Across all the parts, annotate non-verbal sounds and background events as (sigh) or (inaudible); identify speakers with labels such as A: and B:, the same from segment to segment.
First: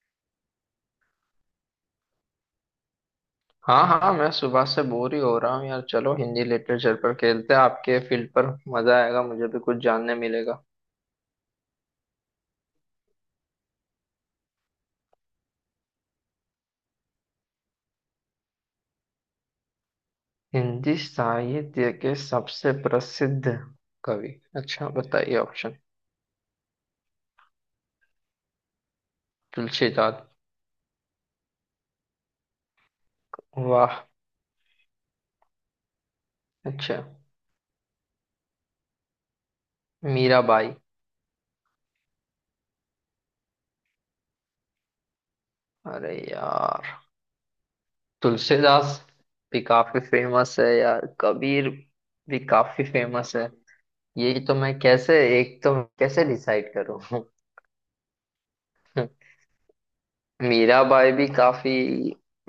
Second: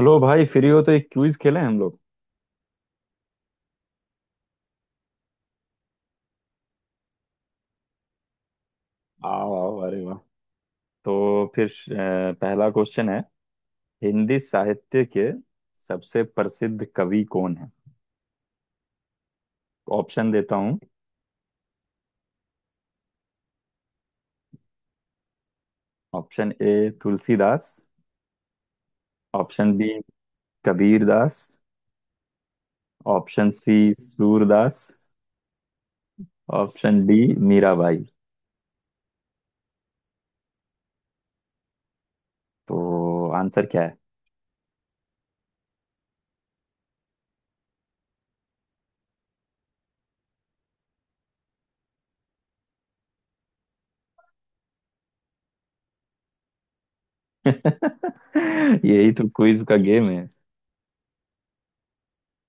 A: Hello भाई, free हो तो एक क्विज खेलें हम लोग।
B: हाँ हाँ, मैं सुबह से बोर ही हो रहा हूँ यार। चलो हिंदी लिटरेचर पर खेलते हैं, आपके फील्ड पर। मजा आएगा, मुझे
A: आओ
B: भी
A: आओ,
B: कुछ
A: अरे
B: जानने
A: वाह।
B: मिलेगा।
A: तो फिर पहला क्वेश्चन है। हिंदी साहित्य के सबसे प्रसिद्ध कवि कौन है? ऑप्शन देता हूँ।
B: हिंदी साहित्य के सबसे प्रसिद्ध कवि। अच्छा बताइए option.
A: Option A Tulsidas, option B
B: Tulsidas.
A: Kabirdas, option C
B: वाह।
A: सूरदास,
B: अच्छा।
A: Option D Mirabai.
B: मीराबाई।
A: तो आंसर क्या है?
B: अरे यार, तुलसीदास भी काफी फेमस है यार, कबीर भी काफी फेमस है। यही तो, मैं कैसे, एक तो कैसे डिसाइड करूँ।
A: (laughs) यही
B: (laughs)
A: तो क्विज का गेम है।
B: मीराबाई भी काफी,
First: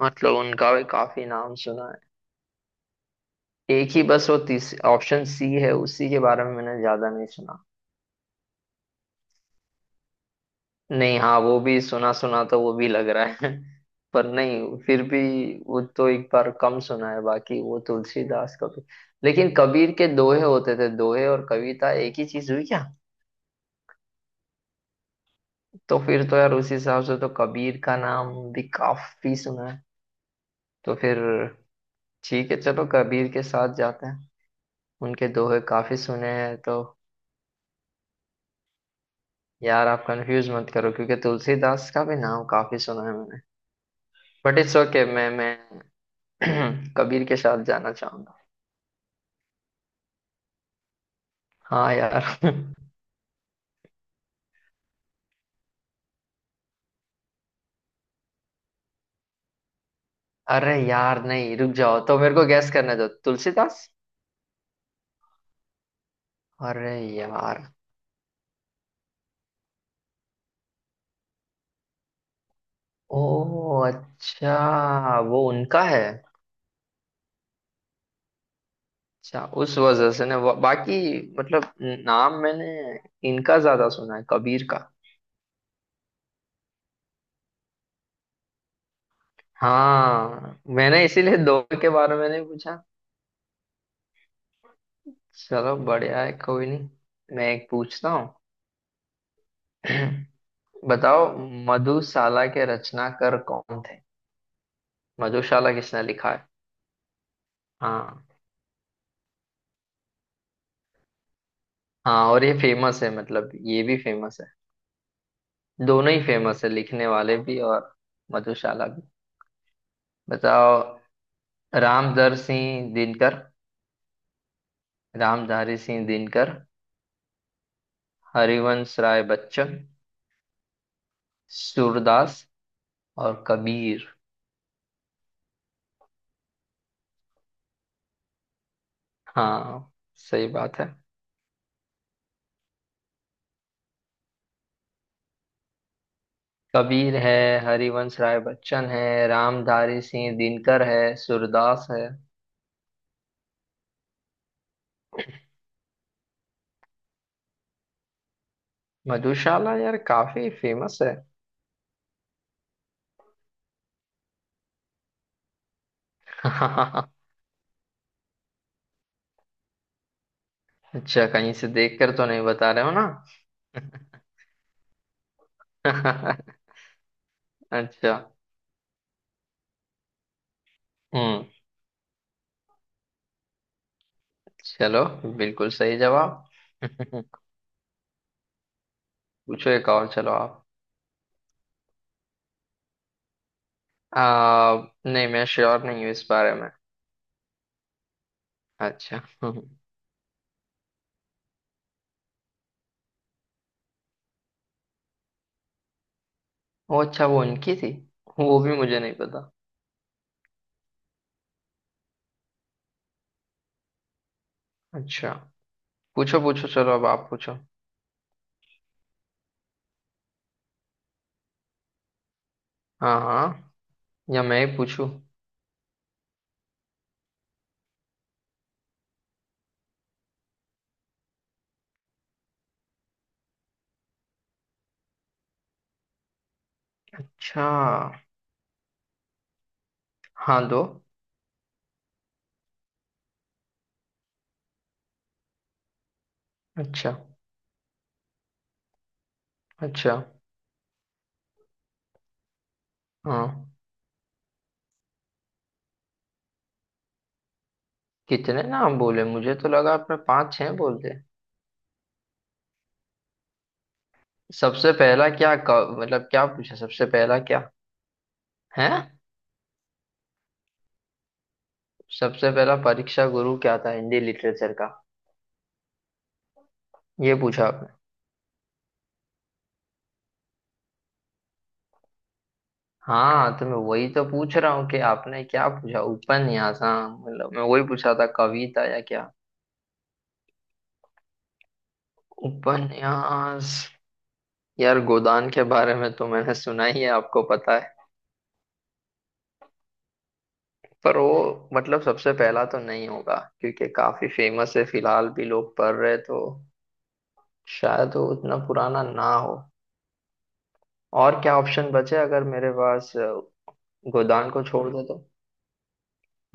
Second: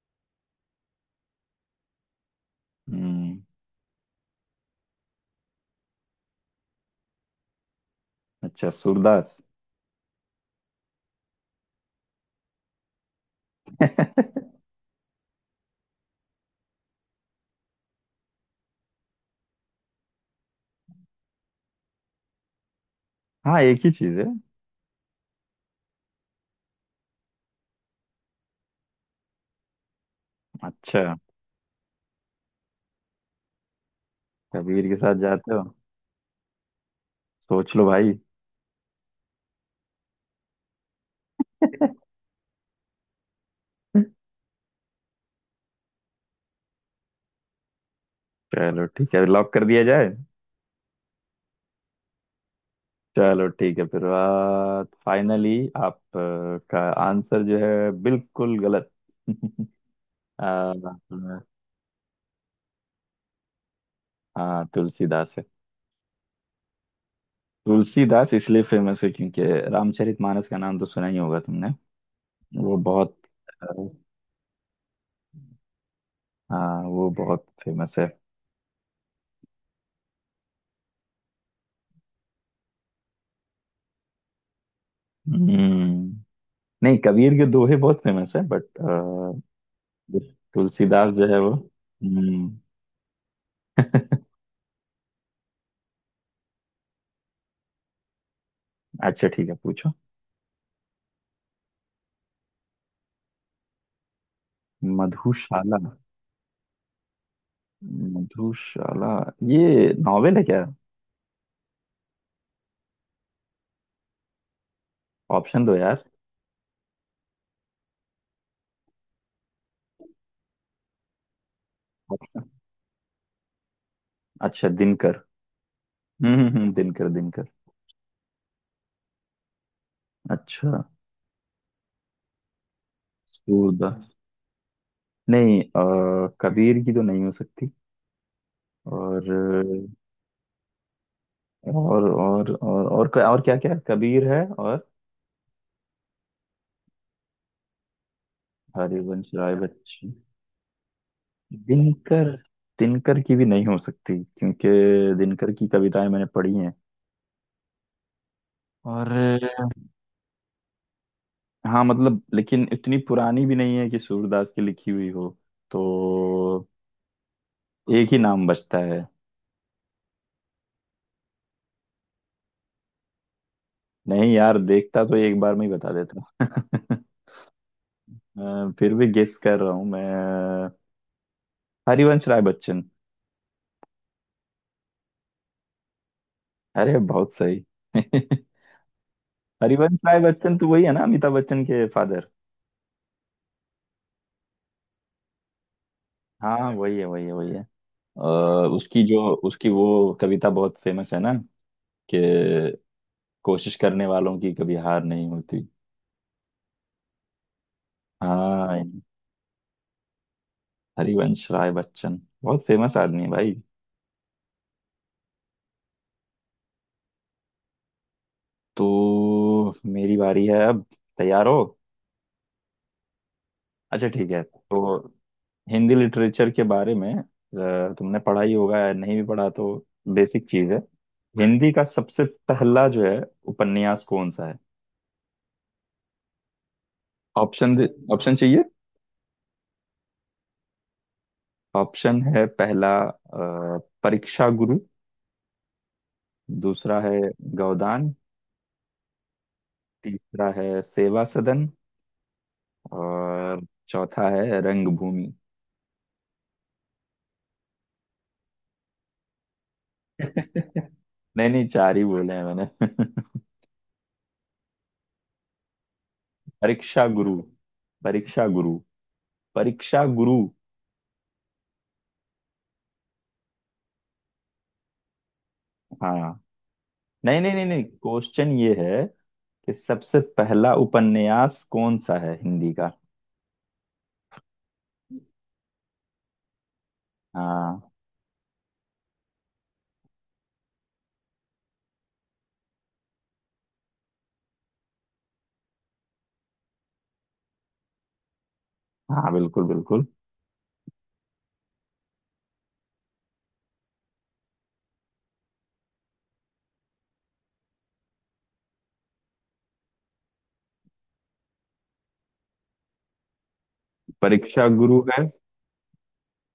B: मतलब उनका भी काफी नाम सुना है।
A: हम्म।
B: एक ही बस वो तीस ऑप्शन सी है, उसी के बारे में मैंने ज्यादा नहीं सुना।
A: अच्छा, सूरदास।
B: नहीं, हाँ वो भी सुना सुना तो वो भी लग रहा है। (laughs) पर
A: (laughs)
B: नहीं, फिर भी वो तो एक बार कम सुना है। बाकी वो तुलसीदास का भी। लेकिन कबीर के दोहे होते थे, दोहे और कविता एक ही चीज हुई क्या।
A: हाँ, एक ही चीज है।
B: तो फिर तो यार, उस हिसाब से तो कबीर का नाम भी काफी सुना है। तो
A: अच्छा,
B: फिर ठीक है, चलो कबीर के साथ जाते हैं।
A: कबीर के साथ
B: उनके
A: जाते
B: दोहे
A: हो?
B: काफी सुने हैं तो।
A: सोच लो भाई।
B: यार आप कंफ्यूज मत करो, क्योंकि तुलसीदास का भी नाम काफी सुना है मैंने। But it's okay. मैं (clears throat) कबीर के साथ जाना चाहूंगा।
A: चलो ठीक है, लॉक कर दिया जाए।
B: हाँ यार। (laughs)
A: चलो ठीक है फिर। फाइनली आप का आंसर जो है बिल्कुल गलत। (laughs) आ,
B: अरे यार नहीं, रुक जाओ, तो मेरे को गैस करने दो। तुलसीदास।
A: हाँ, तुलसीदास है।
B: अरे यार।
A: तुलसीदास इसलिए फेमस है क्योंकि रामचरितमानस का नाम तो सुना ही होगा तुमने। वो बहुत
B: ओ।
A: अ,
B: अच्छा, वो उनका है।
A: हाँ, वो बहुत फेमस है।
B: अच्छा, उस वजह से ना बाकी, मतलब नाम मैंने इनका ज्यादा सुना है, कबीर का।
A: हम्म। नहीं, कबीर के दोहे बहुत फेमस है बट
B: हाँ मैंने
A: तुलसीदास जो
B: इसीलिए
A: है वो
B: दो के बारे में
A: हम्म।
B: नहीं पूछा।
A: (laughs)
B: चलो बढ़िया है, कोई नहीं। मैं एक पूछता हूँ।
A: अच्छा ठीक है, पूछो।
B: (clears throat) बताओ, मधुशाला के रचनाकार कौन थे। मधुशाला
A: मधुशाला,
B: किसने लिखा है। हाँ।
A: मधुशाला, ये नॉवेल है क्या?
B: हाँ और ये फेमस है, मतलब ये भी फेमस है।
A: ऑप्शन दो यार।
B: दोनों ही फेमस है, लिखने वाले भी और मधुशाला भी। बताओ। रामधारी
A: ऑप्शन,
B: सिंह दिनकर।
A: अच्छा दिनकर।
B: रामधारी सिंह दिनकर।
A: दिनकर दिनकर।
B: हरिवंश राय बच्चन।
A: अच्छा
B: सूरदास और
A: सूरदास,
B: कबीर।
A: नहीं कबीर की तो नहीं हो सकती। और
B: हाँ सही बात है।
A: और क्या क्या, कबीर है और
B: कबीर है, हरिवंश राय बच्चन है,
A: हरिवंश राय
B: रामधारी
A: बच्चन,
B: सिंह दिनकर है, सूरदास है।
A: दिनकर। दिनकर की भी नहीं हो सकती क्योंकि दिनकर की कविताएं मैंने पढ़ी हैं। और
B: मधुशाला यार काफी फेमस है।
A: हाँ, मतलब लेकिन इतनी पुरानी भी नहीं है कि सूरदास की लिखी हुई हो। तो
B: (laughs)
A: एक ही नाम बचता है।
B: अच्छा, कहीं से देखकर तो नहीं बता रहे हो ना।
A: नहीं यार, देखता तो एक बार में ही बता
B: (laughs)
A: देता। (laughs)
B: अच्छा।
A: फिर भी गेस कर रहा हूँ मैं।
B: हम्म।
A: हरिवंश राय बच्चन।
B: चलो, बिल्कुल सही जवाब। (laughs)
A: अरे बहुत
B: पूछो।
A: सही। (laughs)
B: एक
A: हरिवंश
B: और,
A: राय
B: चलो आप।
A: बच्चन तो वही है ना, अमिताभ बच्चन के फादर?
B: आ, नहीं मैं श्योर नहीं हूँ इस बारे में।
A: हाँ, वही है वही है वही है। अ, उसकी जो
B: अच्छा।
A: उसकी
B: (laughs)
A: वो कविता बहुत फेमस है ना, कि कोशिश करने वालों की कभी हार नहीं होती।
B: वो अच्छा, वो उनकी थी। वो भी
A: हाँ।
B: मुझे नहीं पता।
A: हरिवंश राय बच्चन बहुत फेमस आदमी है भाई।
B: अच्छा। पूछो पूछो, चलो अब आप पूछो।
A: तो मेरी बारी है अब। तैयार हो?
B: हाँ हाँ।
A: अच्छा ठीक है,
B: या मैं ही
A: तो
B: पूछूं।
A: हिंदी लिटरेचर के बारे में तुमने पढ़ा ही होगा, या नहीं भी पढ़ा तो बेसिक चीज है। हिंदी का सबसे पहला जो है उपन्यास कौन सा है?
B: अच्छा।
A: ऑप्शन दे- ऑप्शन चाहिए?
B: हाँ दो।
A: ऑप्शन है, पहला परीक्षा गुरु, दूसरा
B: अच्छा।
A: है गोदान,
B: अच्छा।
A: तीसरा है सेवा सदन,
B: हाँ।
A: और चौथा है रंगभूमि।
B: कितने नाम बोले, मुझे तो लगा आपने पांच छह बोल
A: (laughs)
B: दिए।
A: नहीं नहीं, चार ही बोले हैं मैंने। (laughs)
B: सबसे पहला क्या मतलब क्या पूछा,
A: परीक्षा
B: सबसे
A: गुरु,
B: पहला क्या
A: परीक्षा गुरु,
B: है।
A: परीक्षा गुरु।
B: सबसे पहला परीक्षा गुरु क्या था हिंदी लिटरेचर का।
A: हाँ।
B: ये
A: नहीं नहीं नहीं
B: पूछा
A: नहीं,
B: आपने।
A: क्वेश्चन ये है कि सबसे पहला उपन्यास कौन सा है हिंदी का।
B: हाँ तो मैं वही तो पूछ रहा हूँ कि आपने क्या पूछा, उपन्यास, हाँ मतलब मैं
A: हाँ।
B: वही पूछा था, कविता या क्या। उपन्यास। यार गोदान के बारे में तो मैंने सुना ही है, आपको पता है।
A: हाँ बिल्कुल बिल्कुल।
B: पर वो मतलब सबसे पहला तो नहीं होगा, क्योंकि काफी फेमस है, फिलहाल भी लोग पढ़ रहे, तो शायद वो उतना पुराना ना हो। और क्या ऑप्शन बचे अगर मेरे पास, गोदान को
A: परीक्षा
B: छोड़
A: गुरु
B: दे तो।
A: है,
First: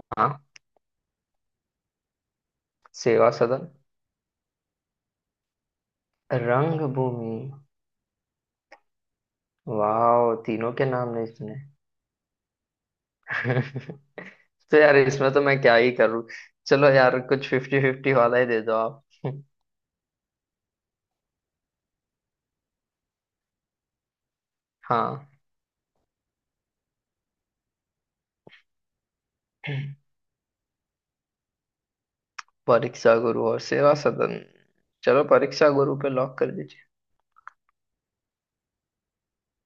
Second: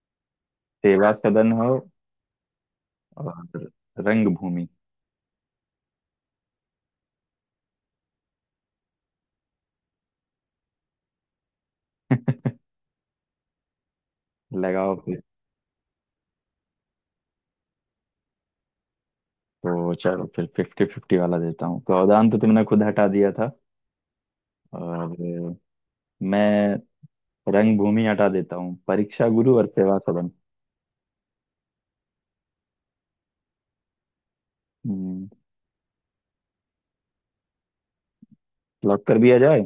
B: हाँ।
A: सेवा सदन हो,
B: सेवा
A: और
B: सदन।
A: रंगभूमि।
B: रंगभूमि। वाह, तीनों के नाम नहीं सुने।
A: (laughs)
B: (laughs) तो
A: लगाओ
B: यार
A: फिर।
B: इसमें तो मैं क्या ही करूँ। चलो यार, कुछ फिफ्टी फिफ्टी वाला ही दे दो आप।
A: तो चलो फिर फिफ्टी फिफ्टी वाला देता हूँ, गोदान तो तुमने खुद हटा दिया था,
B: हाँ।
A: और मैं रंगभूमि हटा देता हूँ। परीक्षा गुरु और सेवा सदन।
B: परीक्षा गुरु और सेवा सदन। चलो
A: हम्म।
B: परीक्षा गुरु पे लॉक कर दीजिए।
A: लॉक कर दिया जाए।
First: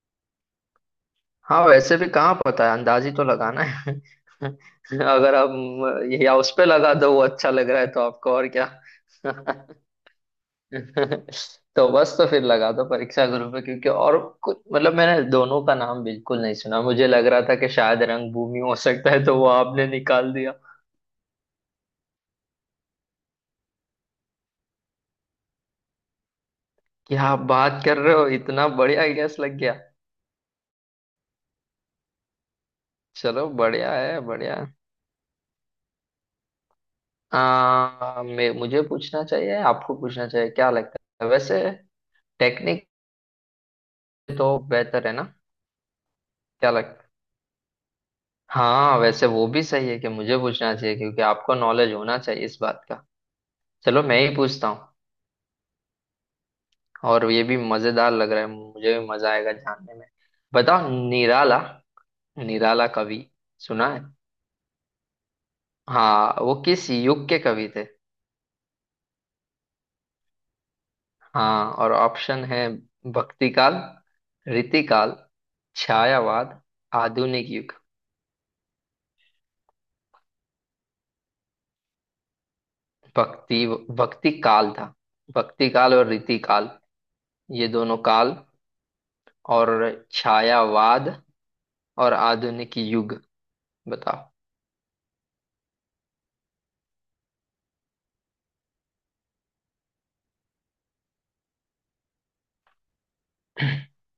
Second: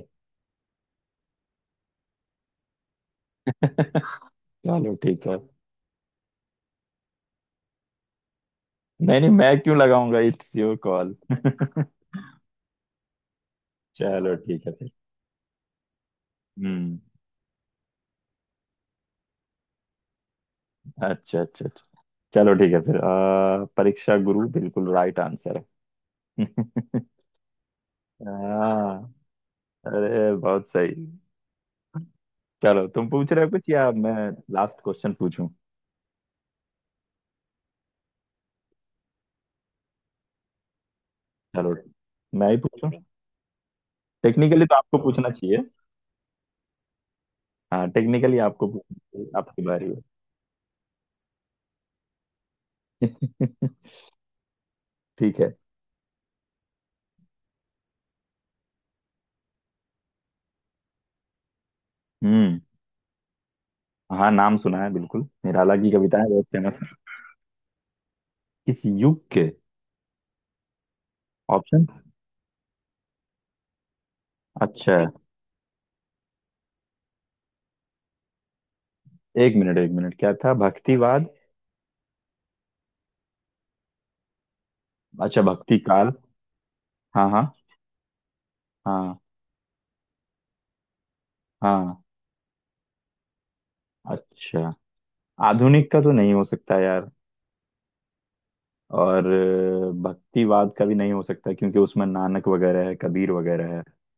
B: हाँ वैसे भी कहाँ पता है, अंदाज ही तो लगाना है।
A: (laughs)
B: (laughs)
A: चलो ठीक
B: अगर
A: है।
B: आप या उस पे लगा दो, वो अच्छा लग रहा है तो आपको और क्या।
A: नहीं नहीं, मैं क्यों लगाऊंगा, इट्स योर कॉल।
B: (laughs)
A: (laughs)
B: तो बस, तो फिर लगा दो परीक्षा गुरु पे, क्योंकि और
A: चलो
B: कुछ
A: ठीक है फिर।
B: मतलब मैंने दोनों का नाम बिल्कुल नहीं सुना।
A: हम्म।
B: मुझे लग रहा था कि शायद रंगभूमि हो सकता है, तो वो आपने निकाल दिया।
A: अच्छा अच्छा अच्छा। चलो ठीक है फिर परीक्षा गुरु बिल्कुल राइट आंसर है। (laughs)
B: क्या आप बात कर रहे हो, इतना बढ़िया
A: हाँ।
B: गैस लग गया।
A: अरे बहुत सही। चलो, तुम पूछ रहे
B: चलो
A: हो कुछ या
B: बढ़िया
A: मैं?
B: है, बढ़िया है।
A: लास्ट क्वेश्चन पूछूं?
B: मैं, मुझे पूछना चाहिए, आपको पूछना चाहिए, क्या लगता है वैसे।
A: चलो मैं ही
B: टेक्निक,
A: पूछूं।
B: तो
A: टेक्निकली तो आपको
B: बेहतर है
A: पूछना
B: ना।
A: चाहिए।
B: क्या लग,
A: हाँ, टेक्निकली आपको
B: हाँ
A: पूछना
B: वैसे
A: चाहिए,
B: वो
A: आपकी
B: भी
A: बारी
B: सही है कि मुझे पूछना चाहिए, क्योंकि आपको नॉलेज होना चाहिए इस बात का।
A: है। (laughs)
B: चलो मैं ही पूछता हूँ।
A: ठीक है।
B: और ये भी मजेदार लग रहा है, मुझे भी मजा आएगा जानने में। बताओ, निराला।
A: हम्म।
B: निराला कवि सुना है।
A: हाँ, नाम सुना है बिल्कुल, निराला की कविताएं बहुत
B: हाँ, वो
A: फेमस।
B: किस युग के कवि थे।
A: किस युग के?
B: हाँ,
A: ऑप्शन?
B: और ऑप्शन है भक्ति काल, रीति
A: अच्छा।
B: काल, छायावाद, आधुनिक युग।
A: एक मिनट एक मिनट, क्या था, भक्तिवाद?
B: भक्ति, भक्ति काल था।
A: अच्छा,
B: भक्ति
A: भक्ति
B: काल और
A: काल।
B: रीति काल,
A: हाँ हाँ
B: ये दोनों काल,
A: हाँ
B: और छायावाद,
A: हाँ।
B: और आधुनिक युग। बताओ।
A: अच्छा, आधुनिक का तो नहीं हो सकता यार, और भक्तिवाद का भी नहीं हो सकता क्योंकि उसमें नानक वगैरह है, कबीर वगैरह है।
B: (laughs) (clears throat)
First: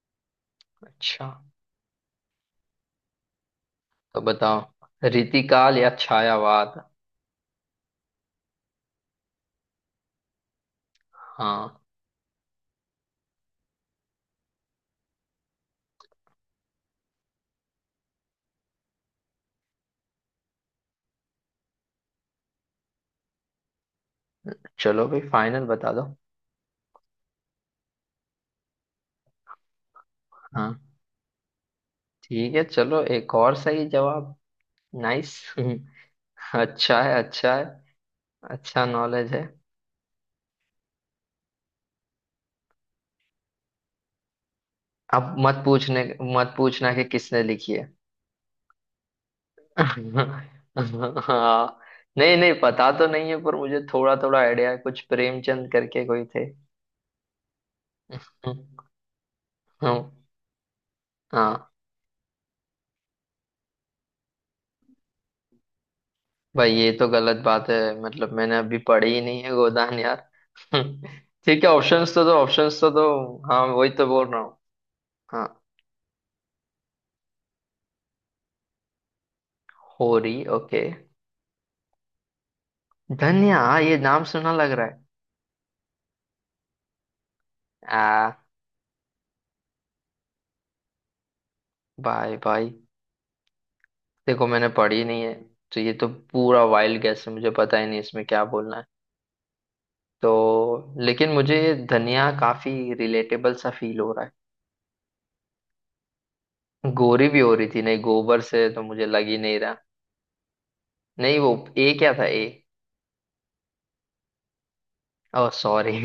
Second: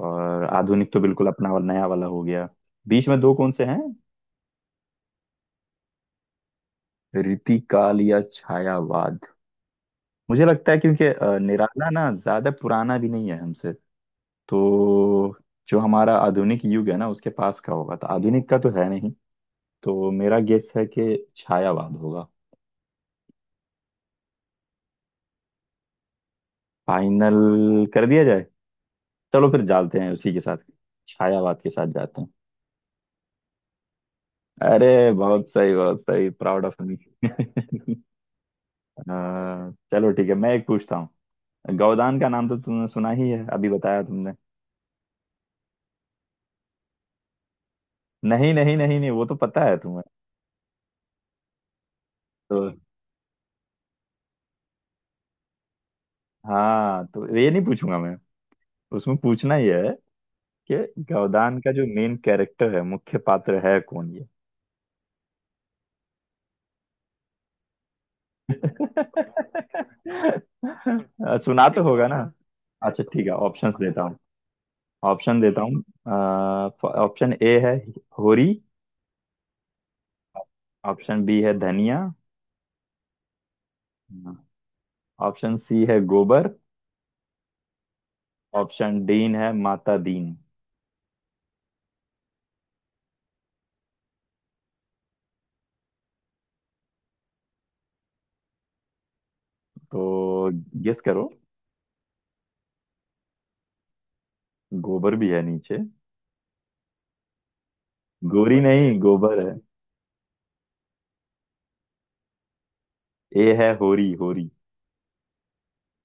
A: और आधुनिक तो बिल्कुल
B: अच्छा
A: अपना वाला नया वाला हो गया। बीच में दो कौन से हैं?
B: तो बताओ, रीतिकाल या छायावाद।
A: रीति काल या छायावाद? मुझे लगता है क्योंकि
B: हाँ,
A: निराला ना ज्यादा पुराना भी नहीं है हमसे, तो जो हमारा आधुनिक युग है ना, उसके पास का होगा, तो आधुनिक का तो है नहीं। तो मेरा गेस है कि छायावाद होगा।
B: चलो भाई फाइनल बता दो।
A: फाइनल कर दिया जाए। चलो फिर जाते हैं उसी के साथ,
B: हाँ
A: छायावाद के साथ जाते हैं।
B: ठीक है, चलो एक और सही जवाब।
A: अरे
B: नाइस।
A: बहुत सही बहुत सही,
B: (laughs)
A: प्राउड ऑफ मी।
B: अच्छा है, अच्छा है।
A: (laughs)
B: अच्छा नॉलेज है।
A: चलो ठीक है, मैं एक पूछता हूँ। गौदान का नाम तो तुमने सुना ही है, अभी बताया तुमने।
B: अब मत पूछने, मत पूछना कि किसने लिखी है।
A: नहीं नहीं नहीं नहीं, वो तो पता है तुम्हें।
B: (laughs) हाँ। नहीं नहीं,
A: तो
B: पता तो नहीं है, पर मुझे थोड़ा थोड़ा आइडिया है, कुछ प्रेमचंद करके कोई थे।
A: हाँ, तो ये नहीं पूछूंगा मैं।
B: (laughs)
A: उसमें पूछना ही है ये, गौदान का
B: हाँ
A: जो मेन कैरेक्टर है, मुख्य पात्र है कौन ये?
B: भाई, ये तो गलत बात है, मतलब मैंने अभी
A: (laughs)
B: पढ़ी ही नहीं है गोदान यार। (laughs) ठीक
A: सुना
B: है,
A: तो होगा
B: ऑप्शंस
A: ना।
B: तो दो, ऑप्शंस
A: (laughs)
B: तो
A: अच्छा
B: दो।
A: ठीक है,
B: हाँ
A: ऑप्शंस
B: वही
A: देता
B: तो
A: हूँ,
B: बोल रहा हूँ।
A: ऑप्शन
B: हाँ।
A: देता हूँ। ऑप्शन ए है Hori,
B: Hori, okay.
A: Option B है धनिया,
B: धन्या हाँ, ये नाम सुना लग रहा है।
A: ऑप्शन सी है गोबर,
B: आ।
A: ऑप्शन डीन है माता दीन।
B: भाई भाई, देखो मैंने पढ़ी नहीं है, तो ये तो पूरा वाइल्ड गैस है, मुझे पता ही नहीं इसमें क्या बोलना है।
A: तो
B: तो
A: गेस करो,
B: लेकिन मुझे ये धनिया काफी रिलेटेबल सा फील हो रहा
A: गोबर भी है नीचे।
B: है। गोरी भी हो रही थी, नहीं गोबर
A: गोरी
B: से तो
A: नहीं,
B: मुझे लग ही
A: गोबर है।
B: नहीं रहा। नहीं वो, ए क्या था, ए।
A: ए है Hori, Hori.
B: Oh sorry,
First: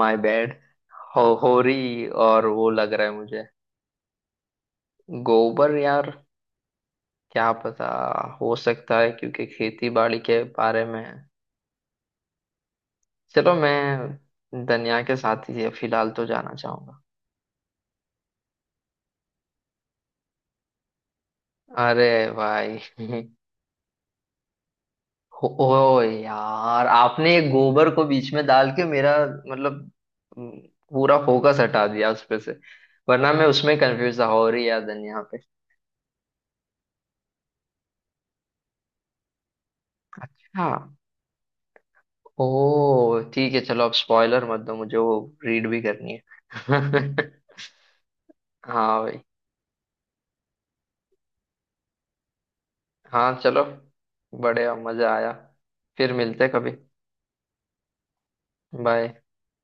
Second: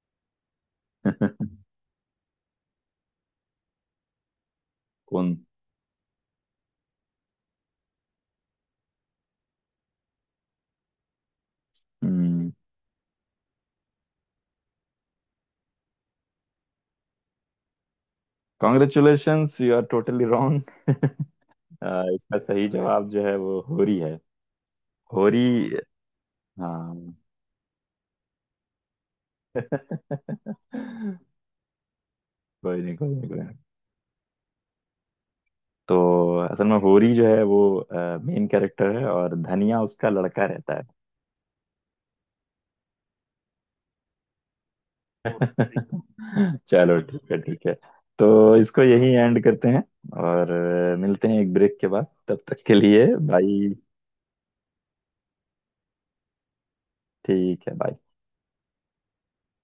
B: my bad. (laughs) हो
A: (laughs)
B: होरी और वो लग रहा है मुझे।
A: कौन?
B: गोबर यार, क्या पता, हो सकता है क्योंकि खेती बाड़ी के बारे में है।
A: हम्म
B: चलो मैं दुनिया के साथ ही फिलहाल तो जाना चाहूंगा।
A: कॉन्ग्रेचुलेशंस, यू आर टोटली
B: अरे
A: इसका सही
B: भाई।
A: जवाब जो है
B: (laughs)
A: वो होरी है। होरी।
B: हो, ओ यार,
A: हाँ।
B: आपने एक गोबर को बीच में डाल के मेरा मतलब, म,
A: कोई
B: पूरा फोकस हटा दिया उस पे से।
A: नहीं कोई नहीं
B: वरना
A: कोई
B: मैं
A: नहीं।
B: उसमें कंफ्यूज था, होरी या दुनिया पे।
A: तो असल में होरी जो है वो मेन कैरेक्टर है, और धनिया उसका लड़का रहता है।
B: हाँ। ओह ठीक है, चलो अब स्पॉइलर मत दो मुझे, वो रीड भी करनी
A: चलो
B: है।
A: ठीक है
B: (laughs)
A: ठीक है, तो इसको
B: हाँ
A: यही
B: भाई।
A: एंड करते हैं और मिलते हैं एक ब्रेक के बाद, तब तक के लिए
B: हाँ
A: बाय।
B: चलो, बढ़िया मजा आया, फिर मिलते हैं कभी।
A: ठीक है, बाय।
B: बाय।